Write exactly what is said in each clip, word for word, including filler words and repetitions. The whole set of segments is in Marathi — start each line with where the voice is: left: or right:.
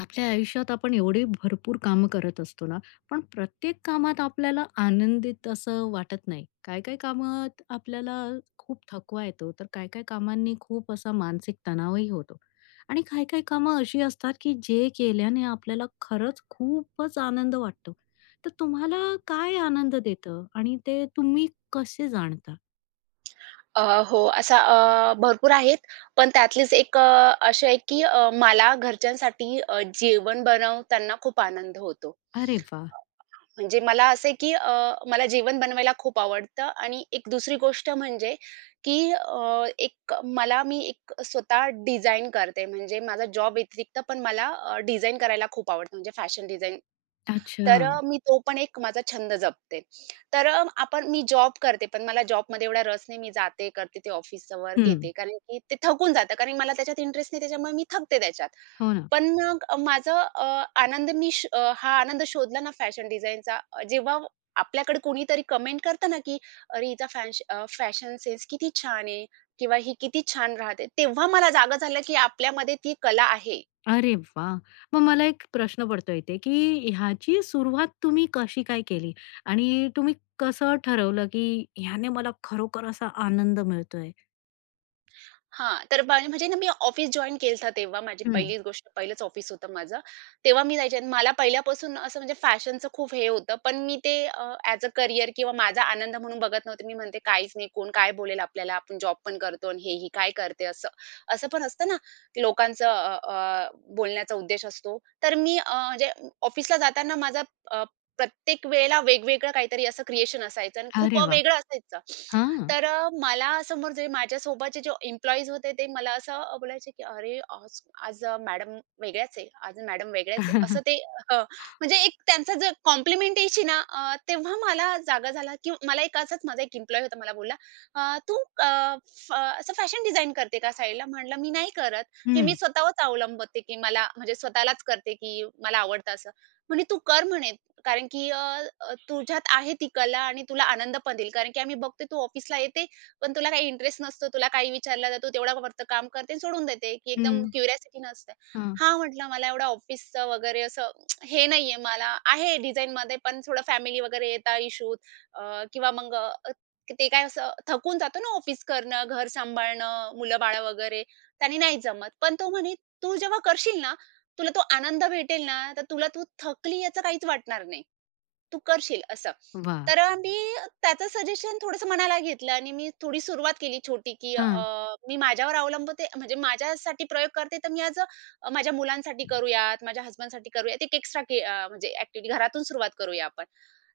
left: आपल्या आयुष्यात आपण एवढी भरपूर कामं करत असतो ना, पण प्रत्येक कामात आपल्याला आनंदित असं वाटत नाही. काही-काही कामात आपल्याला खूप थकवा येतो, तर काही-काही कामांनी खूप असा मानसिक तणावही होतो. आणि काही-काही कामं अशी असतात, की जे केल्याने आपल्याला खरंच खूपच आनंद वाटतो. तर तुम्हाला काय आनंद देतं आणि ते तुम्ही कसे जाणता?
right: अ, हो, असा अ, भरपूर आहेत. पण त्यातलीच एक अ, अशी आहे, की अ, मला घरच्यांसाठी अ, जेवण बनवताना खूप आनंद होतो.
left: अरे वाह!
right: म्हणजे मला असं आहे, की अ, मला जेवण बनवायला खूप आवडतं आणि एक दुसरी गोष्ट म्हणजे, की अ, एक मला मी एक स्वतः डिझाइन करते. म्हणजे माझा जॉब व्यतिरिक्त पण मला अ, करायला खूप आवडतं. म्हणजे फॅशन डिझाइन.
left: अच्छा.
right: तर अ, मी तो पण एक माझा छंद जपते. तर अ, आपण मी जॉब करते, पण मला जॉबमध्ये एवढा रस नाही. मी जाते, करते ते ऑफिसचं वर्क,
left: हं.
right: येते. कारण की ते थकून जातं. कारण मला त्याच्यात इंटरेस्ट नाही, त्याच्यामुळे मी थकते त्याच्यात.
left: हो ना.
right: पण मग अ, अ, आनंद मी श अ, हा आनंद शोधला ना फॅशन डिझाइनचा, जेव्हा आपल्याकडे कोणीतरी कमेंट करतं ना, की "अरे, हिचा फॅश फॅशन सेन्स किती छान आहे" किंवा "ही किती छान राहते." तेव्हा मला जागा झालं, की आपल्यामध्ये ती कला आहे.
left: अरे वाह! मग मला एक प्रश्न पडतोय इथे, की ह्याची सुरुवात तुम्ही कशी काय केली? आणि तुम्ही कसं ठरवलं, की ह्याने मला खरोखर असा आनंद मिळतोय?
right: हां, तर माझे म्हणजे ना मी ऑफिस जॉइन केलं होतं तेव्हा माझी
left: हं.
right: पहिलीच गोष्ट पहिलंच ऑफिस होतं माझं. तेव्हा मी जायचे आणि मला पहिल्यापासून असं म्हणजे फॅशनचं खूप हे होतं. पण मी ते अ, ॲज अ करियर किंवा माझा आनंद म्हणून बघत नव्हते. मी म्हणते काहीच नाही, कोण काय बोलेल आपल्याला, आपण जॉब पण करतो आणि हे ही काय करते असं. असं पण असतं ना, की लोकांचं अ, अ, बोलण्याचा उद्देश असतो. तर मी अ, म्हणजे ऑफिसला जाताना माझा अ, प्रत्येक वेळेला वेगवेगळं काहीतरी असं क्रिएशन असायचं आणि खूप
left: अरे वाह!
right: वेगळं असायचं.
left: हां.
right: तर अ, मला समोर जे माझ्यासोबतचे जे एम्प्लॉईज होते ते मला असं बोलायचे, की "अरे, आज आज मॅडम वेगळ्याच आहे, आज मॅडम वेगळ्याच आहे." असं ते. हं, म्हणजे एक त्यांचं जे कॉम्प्लिमेंट यायची ना अ, तेव्हा मला जागा झाला, की मला एक असाच माझा एक एम्प्लॉयी होता. मला बोलला, "अ, तू अ, फ असं फॅशन डिझाइन करते का साईडला?" म्हटलं, "मी नाही करत. हे मी
left: हं,
right: स्वतःवरच अवलंबते, की मला म्हणजे स्वतःलाच करते, की मला आवडतं असं." म्हणे, "तू कर म्हणे. कारण की अ, अ, तुझ्यात आहे ती कला आणि तुला आनंद पण देईल. कारण की आम्ही बघतो तू ऑफिसला येते, पण तुला काही इंटरेस्ट नसतो. तुला काही विचारलं तर तू तेवढं फक्त काम करते आणि सोडून देते, की एकदम
left: हं.
right: क्युरिओसिटी नसते.
left: हां.
right: हां, म्हटलं मला एवढं ऑफिसचं वगैरे असं हे नाहीये मला. आहे डिझाइनमध्ये पण थोडं फॅमिली वगैरे येतात इश्यूज, अ, किंवा मग अ, ते काय असं थकून जातो ना ऑफिस करणं, घर सांभाळणं, मुलं-बाळं वगैरे. त्याने नाही जमत. पण तो म्हणे, "तू जेव्हा करशील ना, तुला तो आनंद भेटेल ना, तर तुला तू थकली याचं काहीच वाटणार नाही. तू करशील असं."
left: वाह!
right: तर अ, मी त्याचं सजेशन थोडंसं मनाला घेतलं आणि मी थोडी सुरुवात केली छोटी, की अ,
left: हां.
right: मी माझ्यावर अवलंबते म्हणजे माझ्यासाठी प्रयोग करते, तर मी आज अ, माझ्या मुलांसाठी करूयात, माझ्या हसबंडसाठी करूयात. एक एक्स्ट्रा म्हणजे ॲक्टिव्हिटी घरातून सुरुवात करूया आपण.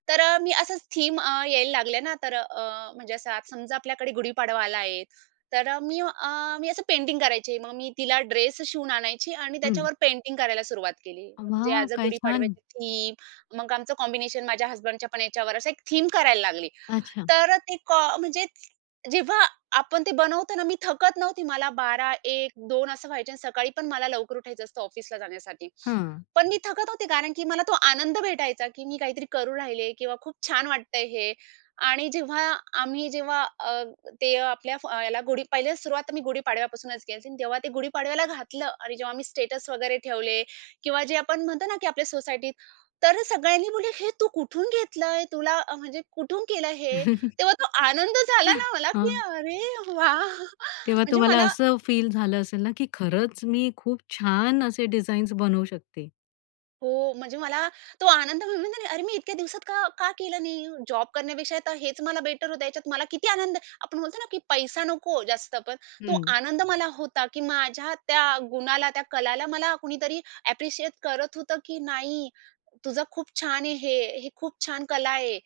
right: तर अ, मी असंच थीम यायला लागल्या ना, तर अ, म्हणजे असं आज समजा आपल्याकडे गुढीपाडवा आला आहे, तर अ, मी अ, मी असं पेंटिंग करायची. मग मी तिला ड्रेस शिवून आणायची आणि
left: हं.
right: त्याच्यावर पेंटिंग करायला सुरुवात केली. म्हणजे
left: वाह!
right: ॲज अ
left: काय छान.
right: गुढीपाडव्याची थीम, मग आमचं कॉम्बिनेशन माझ्या हसबँडच्या पण याच्यावर असं एक थीम करायला लागली.
left: अच्छा.
right: तर ते कॉ म्हणजे जेव्हा आपण ते बनवतो ना, मी थकत नव्हती. मला बारा, एक, दोन असं व्हायचे आणि सकाळी पण मला लवकर उठायचं असतं ऑफिसला जाण्यासाठी.
left: हां.
right: पण मी थकत होते कारण की मला तो आनंद भेटायचा, की मी काहीतरी करू राहिले किंवा खूप छान वाटतंय हे. आणि जेव्हा आम्ही जेव्हा अ, ते आपल्या फ अ, याला गुढी पहिल्या सुरुवात मी गुढीपाडव्यापासूनच केली आणि तेव्हा ते गुढीपाडव्याला घातलं आणि जेव्हा मी स्टेटस वगैरे ठेवले किंवा जे आपण म्हणतो ना, की आपल्या सोसायटीत, तर सगळ्यांनी बोलले, "हे तू कुठून घेतलंय? तुला अ, म्हणजे कुठून केलं हे?" तेव्हा तो आनंद झाला ना मला,
left: हां.
right: की अरे वाह!
left: तेव्हा
right: म्हणजे
left: तुम्हाला
right: मला,
left: असं फील झालं असेल ना, की खरंच मी खूप छान असे डिझाईन्स बनवू शकते.
right: हो, म्हणजे मला तो आनंद मी म्हणते ना, अरे मी इतक्या दिवसात का का केलं नाही? जॉब करण्यापेक्षा तर हेच मला बेटर होतं. याच्यात मला किती आनंद, आपण बोलतो ना, की पैसा नको जास्त पण तो
left: हं.
right: आनंद मला होता, की माझ्या त्या गुणाला, त्या कलाला मला कुणीतरी ॲप्रिशिएट करत होतं, की नाही तुझं खूप छान आहे हे, हे खूप छान कला आहे.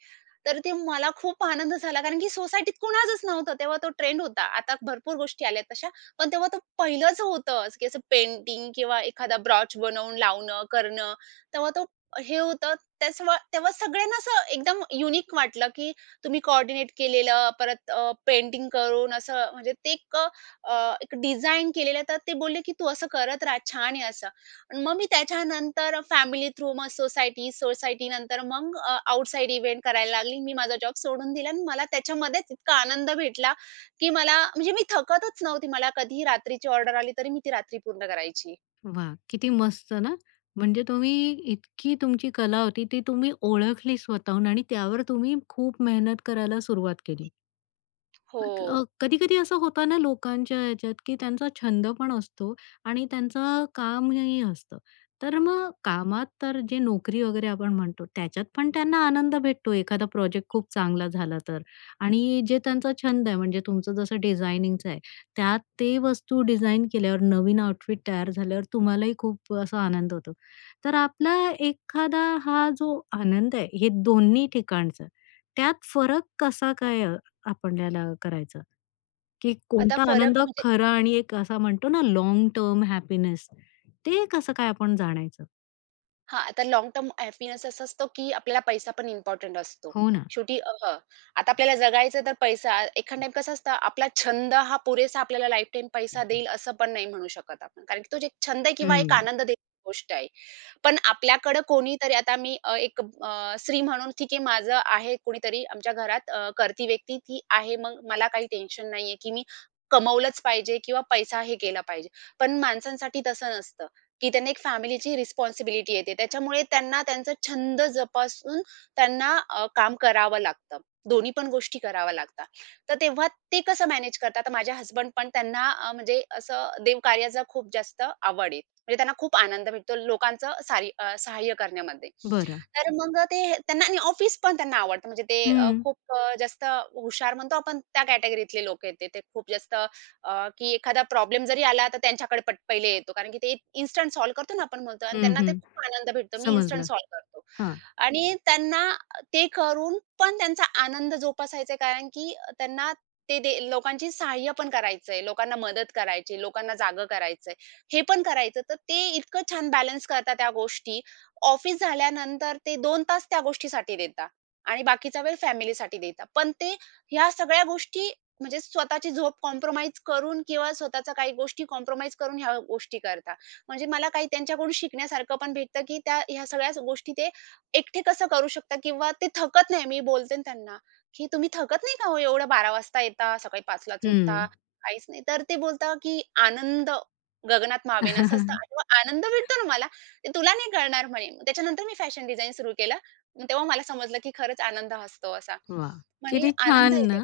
right: तर ते मला खूप आनंद झाला कारण की सोसायटीत कुणाचच नव्हतं. तेव्हा तो ट्रेंड होता. आता भरपूर गोष्टी आल्यात तशा. पण तेव्हा तो पहिलंच होतं, असं की असं पेंटिंग किंवा एखादा ब्रॉच बनवून लावणं, करणं. तेव्हा तो हे होतं, त्यासवा तेव्हा सगळ्यांना असं एकदम युनिक वाटलं, की तुम्ही कोऑर्डिनेट केलेलं, परत अ, पेंटिंग करून असं म्हणजे ते एक अ, एक डिझाइन केलेलं. तर ते बोलले, की "तू असं करत राहा, छान आहे असं." आणि मग मी त्याच्यानंतर फॅमिली थ्रू मग सोसायटी, सोसायटीनंतर मग अ, इव्हेंट करायला लागली. मी माझा जॉब सोडून दिला आणि मला त्याच्यामध्येच इतका आनंद भेटला, की मला म्हणजे मी थकतच नव्हती. मला कधीही रात्रीची ऑर्डर आली, तरी मी ती रात्री पूर्ण करायची.
left: वा, किती मस्त ना. म्हणजे तुम्ही इतकी तुमची कला होती, ती तुम्ही ओळखली स्वतःहून आणि त्यावर तुम्ही खूप मेहनत करायला सुरुवात केली.
right: हो.
left: मग अ, कधी-कधी असं होतं ना लोकांच्या ह्याच्यात, की त्यांचा छंद पण असतो आणि त्यांचं कामही असतं. तर मग कामात तर जे नोकरी वगैरे आपण म्हणतो, त्याच्यात पण त्यांना आनंद भेटतो एखादा प्रोजेक्ट खूप चांगला झाला तर. आणि जे त्यांचा छंद आहे म्हणजे तुमचं जसं डिझायनिंगचं आहे, त्यात ते वस्तू डिझाइन केल्यावर नवीन आउटफिट तयार झाल्यावर तुम्हालाही खूप असा आनंद होतो. तर आपला एखादा हा जो आनंद आहे, हे दोन्ही ठिकाणचा, त्यात फरक कसा काय आपल्याला करायचं, की
right: आता
left: कोणता आनंद
right: फरक म्हणजे,
left: खरा आणि एक असा म्हणतो ना लॉंग टर्म हॅपीनेस ते कसं काय आपण जाणायचं?
right: हां, आता लॉंग टर्म हॅपीनेस असा असतो, की आपल्याला पैसा पण इम्पोर्टंट असतो.
left: हो ना.
right: शेवटी अ, हं, आता आपल्याला जगायचं तर पैसा एखाद टाईम कसं असतं, आपला छंद हा पुरेसा आपल्याला लाईफटाईम पैसा देईल असं पण नाही म्हणू शकत आपण. कारण की तो जे एक छंद आहे किंवा एक
left: हं.
right: आनंद देणारी गोष्ट आहे. पण आपल्याकडं कोणीतरी आता मी अ, एक अ, स्त्री म्हणून ठीक आहे माझं आहे कोणीतरी आमच्या घरात अ, करती व्यक्ती ती आहे. मग मला काही टेन्शन नाहीये, की मी कमवलंच पाहिजे किंवा पैसा हे केला पाहिजे. पण माणसांसाठी तसं नसतं. की त्यांना एक फॅमिलीची रिस्पॉन्सिबिलिटी येते. त्याच्यामुळे त्यांना त्यांचा छंद जोपासून त्यांना अ, काम करावं लागतं. दोन्ही पण गोष्टी कराव्या लागतात. तर तेव्हा ते कसं मॅनेज करतात? तर माझे हसबंड पण त्यांना अ, म्हणजे असं देवकार्याचा खूप जास्त आवड आहे. म्हणजे त्यांना खूप आनंद भेटतो लोकांचं सारी अ, सहाय्य करण्यामध्ये.
left: बरं.
right: तर मग ते त्यांना आणि ऑफिस पण त्यांना आवडतं. म्हणजे ते अ,
left: हं.
right: खूप अ, जास्त हुशार म्हणतो आपण त्या कॅटेगरीतले लोक आहेत ते. ते खूप जास्त अ, की एखादा प्रॉब्लेम जरी आला तर त्यांच्याकडे पट पहिले येतो. कारण की ते इन्स्टंट सॉल्व्ह करतो ना आपण म्हणतो आणि
left: हं,
right: त्यांना ते
left: हं.
right: खूप आनंद भेटतो. मी इन्स्टंट
left: समजलं.
right: सॉल्व्ह करतो.
left: हां.
right: आणि त्यांना ते करून पण त्यांचा आनंद जोपासायचा आहे, कारण की त्यांना ते दे लोकांची सहाय्य पण करायचंय, लोकांना मदत करायची, लोकांना जागं करायचंय, हे पण करायचं. तर ते इतकं छान बॅलन्स करतात त्या गोष्टी. ऑफिस झाल्यानंतर ते दोन तास त्या गोष्टीसाठी देतात आणि बाकीचा वेळ फॅमिलीसाठी देतात. पण ते ह्या सगळ्या गोष्टी म्हणजे स्वतःची झोप कॉम्प्रोमाईज करून किंवा स्वतःच्या काही गोष्टी कॉम्प्रोमाईज करून ह्या गोष्टी करतात. म्हणजे मला काही त्यांच्याकडून शिकण्यासारखं पण भेटतं, की त्या ह्या सगळ्या गोष्टी ते एकटे कसं करू शकता किंवा ते थकत नाही. मी बोलते ना त्यांना, की "तुम्ही थकत नाही का हो? एवढं बारा वाजता येता, सकाळी पाच लाच उठता,
left: हं.
right: काहीच नाही." तर ते बोलता की "आनंद गगनात
left: वाह!
right: मावेन" असं असतं आणि मग आनंद भेटतो ना मला, "ते तुला नाही कळणार" म्हणे. मग त्याच्यानंतर मी फॅशन डिझाइन सुरू केलं. मग तेव्हा मला समजलं, की खरंच आनंद असतो असा. म्हणे
left: किती छान
right: आनंद येते.
left: ना?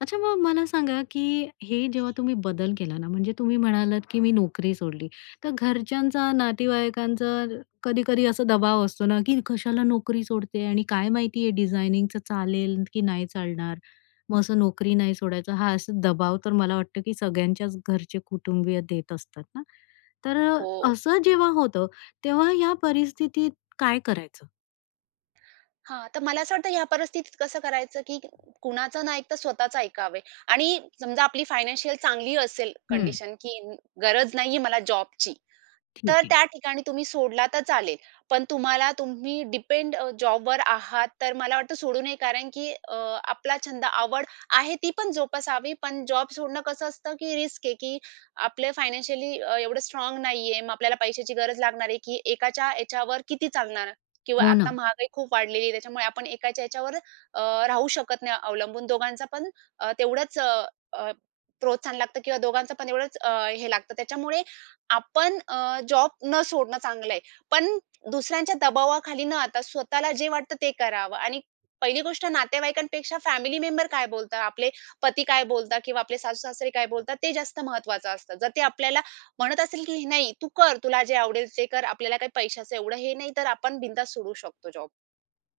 left: अच्छा मग मला सांगा, की हे जेव्हा तुम्ही बदल केला ना, म्हणजे तुम्ही म्हणालात, की मी नोकरी सोडली. तर घरच्यांचा, नातेवाईकांचा कधी-कधी असा दबाव असतो ना, की कशाला नोकरी सोडते आणि काय माहिती आहे डिझायनिंगचं चालेल की नाही चालणार? मग असं नोकरी नाही सोडायचं. हा असा दबाव तर मला वाटतं, की सगळ्यांच्याच घरचे कुटुंबीय देत असतात ना. तर
right: हो.
left: असं जेव्हा होतं, तेव्हा या परिस्थितीत काय करायचं?
right: हां, तर मला असं वाटतं ह्या परिस्थितीत कसं करायचं, की कुणाचं ना ऐकता स्वतःचं ऐकावे आणि समजा आपली फायनान्शियल चांगली असेल
left: हं.
right: कंडिशन, की न- गरज नाहीये मला जॉबची,
left: ठीक
right: तर
left: आहे.
right: त्या ठिकाणी तुम्ही सोडला तर चालेल. पण तुम्हाला तुम्ही डिपेंड अ, जॉबवर आहात, तर मला वाटतं सोडू नये. कारण की अ, आपला छंद, आवड आहे ती पण जोपासावी. पण जॉब सोडणं कसं असतं, की रिस्क आहे, की आपलं फायनान्शियली एवढं स्ट्राँग नाहीये. मग आपल्याला पैशाची गरज लागणार आहे, की एकाच्या याच्यावर किती चालणार किंवा
left: हो
right: आता
left: ना.
right: महागाई खूप वाढलेली आहे, त्याच्यामुळे आपण एकाच्या ह्याच्यावर अ, राहू शकत नाही अवलंबून. दोघांचा पण अ, तेवढंच अ, अ, प्रोत्साहन लागतं किंवा दोघांचं पण एवढंच अ, हे लागतं. त्याच्यामुळे आपण अ, जॉब न सोडणं चांगलं आहे. पण दुसऱ्यांच्या दबावाखाली न आता स्वतःला जे वाटतं ते करावं आणि पहिली गोष्ट नातेवाईकांपेक्षा फॅमिली मेंबर काय बोलतात, आपले पती काय बोलतात किंवा आपले सासू-सासरे काय बोलतात ते जास्त महत्वाचं असतं. जर ते आपल्याला म्हणत असेल की नाही तू कर, तुला जे आवडेल ते कर. आपल्याला काही पैशाचं एवढं हे नाही, तर आपण बिनधास्त सोडू शकतो जॉब.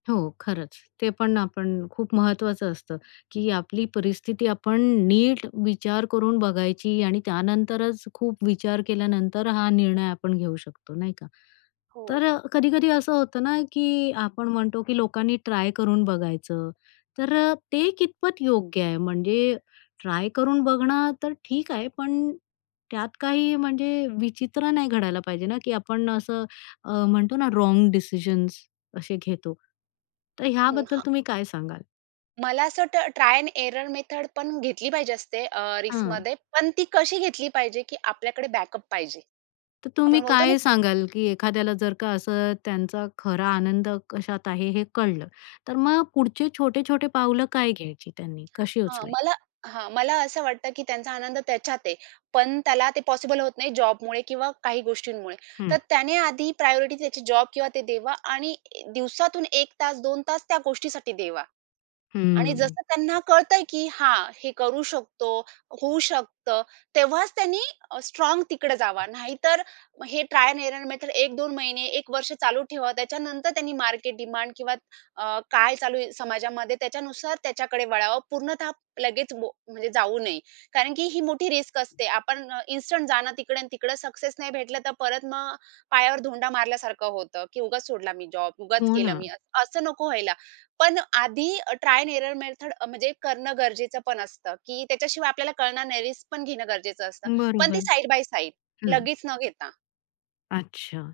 left: हो, खरंच. ते पण आपण खूप महत्वाचं असतं, की आपली परिस्थिती आपण नीट विचार करून बघायची आणि त्यानंतरच खूप विचार केल्यानंतर हा निर्णय आपण घेऊ शकतो, नाही का?
right: हो.
left: तर अ, कधी-कधी असं होतं ना, की आपण म्हणतो, की लोकांनी ट्राय करून बघायचं. तर अ, ते कितपत योग्य आहे? म्हणजे ट्राय करून बघणं तर ठीक आहे, पण त्यात काही म्हणजे विचित्र नाही घडायला पाहिजे ना, की आपण असं अ, म्हणतो ना, रॉन्ग डिसिजन्स असे घेतो. तर
right: हं,
left: ह्याबद्दल
right: हां.
left: तुम्ही काय सांगाल?
right: मला असं वाटतं ट्राय एंड एरर मेथड पण घेतली पाहिजे असते अ,
left: हां.
right: रिस्कमध्ये. पण ती कशी घेतली पाहिजे, की आपल्याकडे बॅकअप पाहिजे.
left: तर तुम्ही
right: आपण बोलतो ना,
left: काय
right: की
left: सांगाल, की एखाद्याला जर का असं त्यांचा खरा आनंद कशात आहे हे कळलं, तर मग पुढचे छोटे-छोटे पावलं काय घ्यायची त्यांनी? कशी
right: हां, मला,
left: उचलायची?
right: हां, मला असं वाटतं, की त्यांचा आनंद त्याच्यात आहे. पण त्याला ते पॉसिबल होत नाही जॉबमुळे किंवा काही गोष्टींमुळे.
left: हं,
right: तर त्याने आधी प्रायोरिटी त्याची जॉब किंवा ते देवा आणि दिवसातून एक तास, दोन तास त्या गोष्टीसाठी देवा. आणि
left: हं.
right: जसं त्यांना कळतंय, की हां, हे करू शकतो, होऊ शकतं, तेव्हाच त्यांनी अ, स्ट्राँग तिकडे जावा. नाहीतर हे ट्रायल अँड एरर मेथड एक दोन महिने, एक वर्ष चालू ठेवा. त्याच्यानंतर त्यांनी मार्केट डिमांड किंवा अ, काय चालू आहे समाजामध्ये त्याच्यानुसार त्याच्याकडे वळावं. पूर्णतः लगेच बो म्हणजे जाऊ नये. कारण की ही मोठी रिस्क असते. आपण इन्स्टंट जाणं तिकडे आणि तिकडे सक्सेस नाही भेटलं तर परत मग पायावर धोंडा मारल्यासारखं होतं, की उगाच सोडला मी जॉब, उगाच
left: हो
right: केलं
left: ना.
right: मी. असं नको व्हायला. पण आधी ट्राय अँड एरर मेथड म्हणजे करणं गरजेचं पण असतं, की त्याच्याशिवाय आपल्याला कळणार नाही. रिस्क पण घेणं गरजेचं असतं. पण ती
left: बरोबर.
right: साइड बाय साइड
left: हं.
right: लगेच न घेता.
left: अच्छा.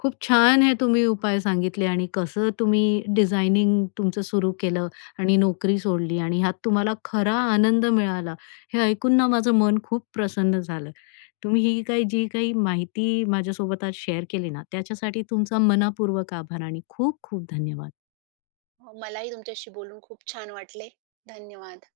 left: खूप छान हे तुम्ही उपाय सांगितले आणि कसं तुम्ही डिझायनिंग तुमचं सुरू केलं आणि नोकरी सोडली आणि ह्यात तुम्हाला खरा आनंद मिळाला. हे ऐकून ना माझं मन खूप प्रसन्न झालं. तुम्ही ही काही जी काही माहिती माझ्यासोबत आज शेअर केली ना, त्याच्यासाठी तुमचा मनःपूर्वक आभार आणि खूप खूप धन्यवाद.
right: हो, मलाही तुमच्याशी बोलून खूप छान वाटले. धन्यवाद.